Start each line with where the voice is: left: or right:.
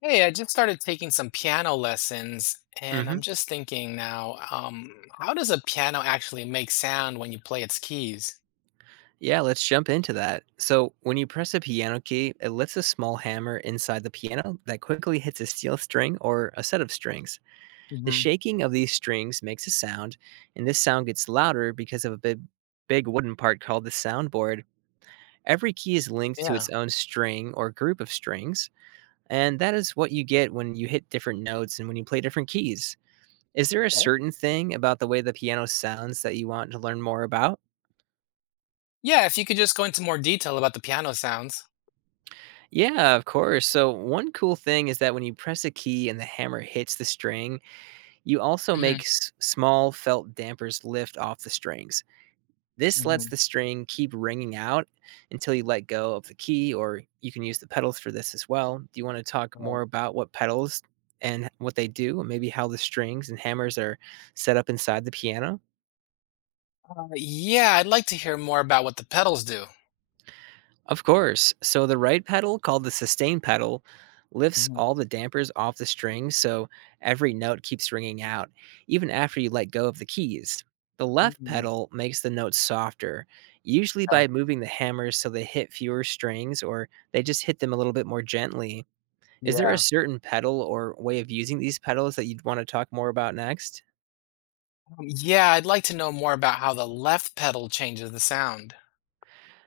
left: Hey, I just started taking some piano lessons, and I'm
right: Mhm.
left: just thinking now, how does a piano actually make sound when you play its keys?
right: Yeah, let's jump into that. So, when you press a piano key, it lifts a small hammer inside the piano that quickly hits a steel string or a set of strings. The
left: Hmm.
right: shaking of these strings makes a sound, and this sound gets louder because of a big, big wooden part called the soundboard. Every key is linked to its
left: Yeah.
right: own string or group of strings, and that is what you get when you hit different notes and when you play different keys. Is there a
left: Okay.
right: certain thing about the way the piano sounds that you want to learn more about?
left: Yeah, if you could just go into more detail about the piano sounds.
right: Yeah, of course. So, one cool thing is that when you press a key and the hammer hits the string, you also
left: Hmm.
right: make small felt dampers lift off the strings. This lets
left: Hmm.
right: the string keep ringing out until you let go of the key, or you can use the pedals for this as well. Do you want to talk
left: Right.
right: more about what pedals and what they do, and maybe how the strings and hammers are set up inside the piano?
left: Yeah, I'd like to hear more about what the pedals do.
right: Of course. So the right pedal, called the sustain pedal, lifts
left: Hmm.
right: all the dampers off the strings so every note keeps ringing out, even after you let go of the keys. The left
left: Hmm.
right: pedal makes the notes softer, usually
left: Okay.
right: by moving the hammers so they hit fewer strings or they just hit them a little bit more gently. Is there a
left: Yeah.
right: certain pedal or way of using these pedals that you'd want to talk more about next?
left: Yeah, I'd like to know more about how the left pedal changes the sound.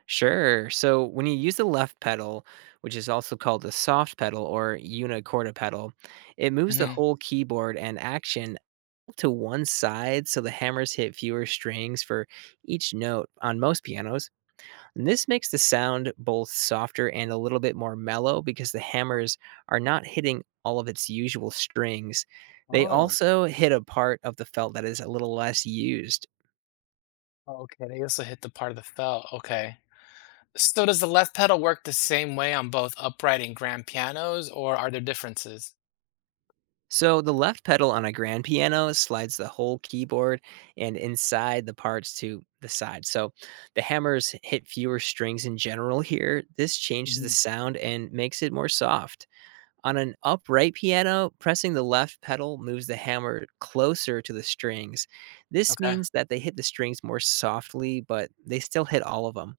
right: Sure. So when you use the left pedal, which is also called the soft pedal or unicorda pedal, it moves the
left: Hmm.
right: whole keyboard and action to one side so the hammers hit fewer strings for each note on most pianos. And this makes the sound both softer and a little bit more mellow because the
left: Oh.
right: hammers are not hitting all of its usual strings. They
left: Oh.
right: also hit a part of the felt that is a little less used.
left: Oh, okay. They also hit the part of the felt. Okay. So does the left pedal work the same way on both upright and grand pianos, or are there differences?
right: So the left pedal on a grand piano slides the whole keyboard and inside the parts to the side. So the hammers hit fewer strings in general here. This changes the
left: Hmm.
right: sound and makes it more soft. On an upright piano, pressing the left pedal moves the hammer closer to the strings. This
left: Okay.
right: means that they hit the strings more softly, but they still hit all of them.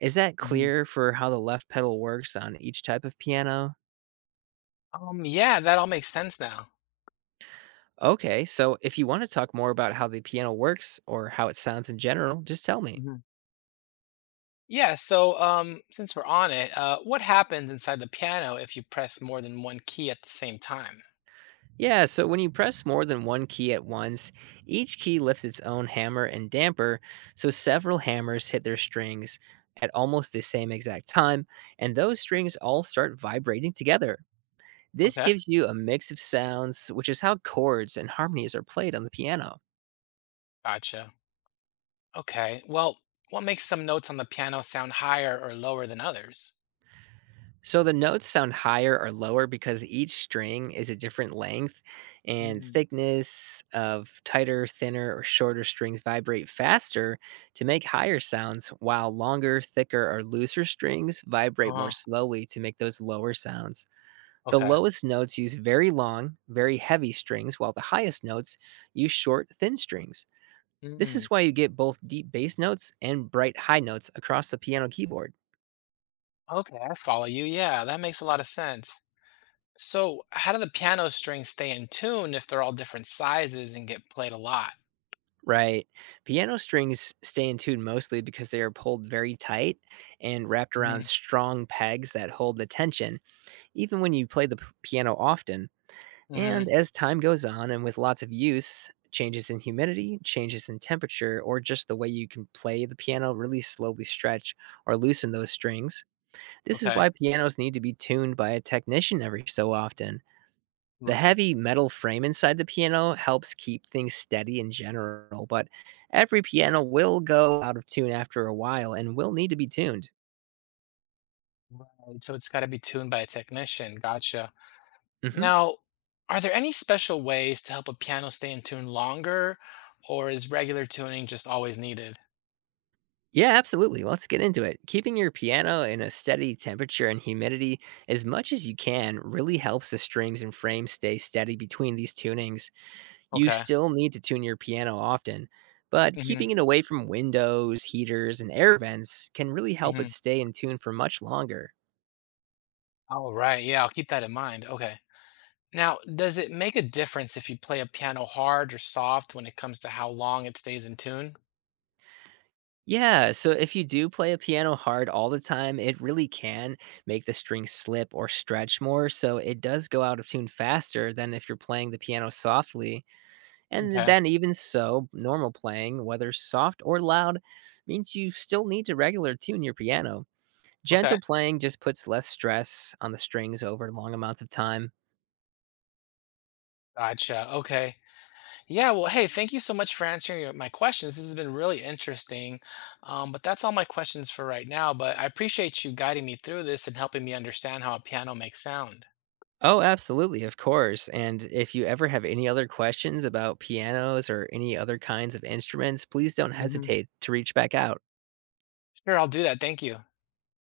right: Is that
left: Hmm.
right: clear for how the left pedal works on each type of piano?
left: Yeah, that all makes sense now.
right: Okay, so if you want to talk more about how the piano works or how it sounds in general, just tell me.
left: Hmm. Yeah, so since we're on it, what happens inside the piano if you press more than one key at the same time?
right: Yeah, so when you press more than one key at once, each key lifts its own hammer and damper, so several hammers hit their strings at almost the same exact time, and those strings all start vibrating together. This
left: Okay.
right: gives you a mix of sounds, which is how chords and harmonies are played on the piano.
left: Gotcha. Okay. Well, what makes some notes on the piano sound higher or lower than others?
right: So the notes sound higher or lower because each string is a different length and
left: Mm.
right: thickness of tighter, thinner, or shorter strings vibrate faster to make higher sounds, while longer, thicker, or looser strings vibrate more
left: Uh-huh.
right: slowly to make those lower sounds. The
left: Okay.
right: lowest notes use very long, very heavy strings, while the highest notes use short, thin strings. This
left: Mm.
right: is why you get both deep bass notes and bright high notes across the piano keyboard.
left: Okay, I follow you. Yeah, that makes a lot of sense. So, how do the piano strings stay in tune if they're all different sizes and get played a lot?
right: Right. Piano strings stay in tune mostly because they are pulled very tight and wrapped around
left: Hmm.
right: strong pegs that hold the tension, even when you play the piano often.
left: Hmm.
right: And as time goes on and with lots of use, changes in humidity, changes in temperature, or just the way you can play the piano really slowly stretch or loosen those strings. This is
left: Okay.
right: why pianos need to be tuned by a technician every so often. The
left: Right.
right: heavy metal frame inside the piano helps keep things steady in general, but every piano will go out of tune after a while and will need to be tuned.
left: Right. So it's got to be tuned by a technician. Gotcha.
right: Hmm.
left: Now, are there any special ways to help a piano stay in tune longer, or is regular tuning just always needed?
right: Yeah, absolutely. Let's get into it. Keeping your piano in a steady temperature and humidity as much as you can really helps the strings and frame stay steady between these tunings. You
left: Okay.
right: still need to tune your piano often, but
left: Hmm.
right: keeping it away from windows, heaters, and air vents can really help
left: Hmm.
right: it stay in tune for much longer.
left: All right. Yeah, I'll keep that in mind. Okay. Now, does it make a difference if you play a piano hard or soft when it comes to how long it stays in tune?
right: Yeah, so if you do play a piano hard all the time, it really can make the strings slip or stretch more. So it does go out of tune faster than if you're playing the piano softly. And
left: Okay.
right: then, even so, normal playing, whether soft or loud, means you still need to regular tune your piano. Gentle
left: Okay.
right: playing just puts less stress on the strings over long amounts of time.
left: Gotcha. Okay. Yeah. Well, hey, thank you so much for answering my questions. This has been really interesting. But that's all my questions for right now. But I appreciate you guiding me through this and helping me understand how a piano makes sound.
right: Oh, absolutely, of course. And if you ever have any other questions about pianos or any other kinds of instruments, please don't
left: Hmm.
right: hesitate to reach back out.
left: Sure, I'll do that. Thank you.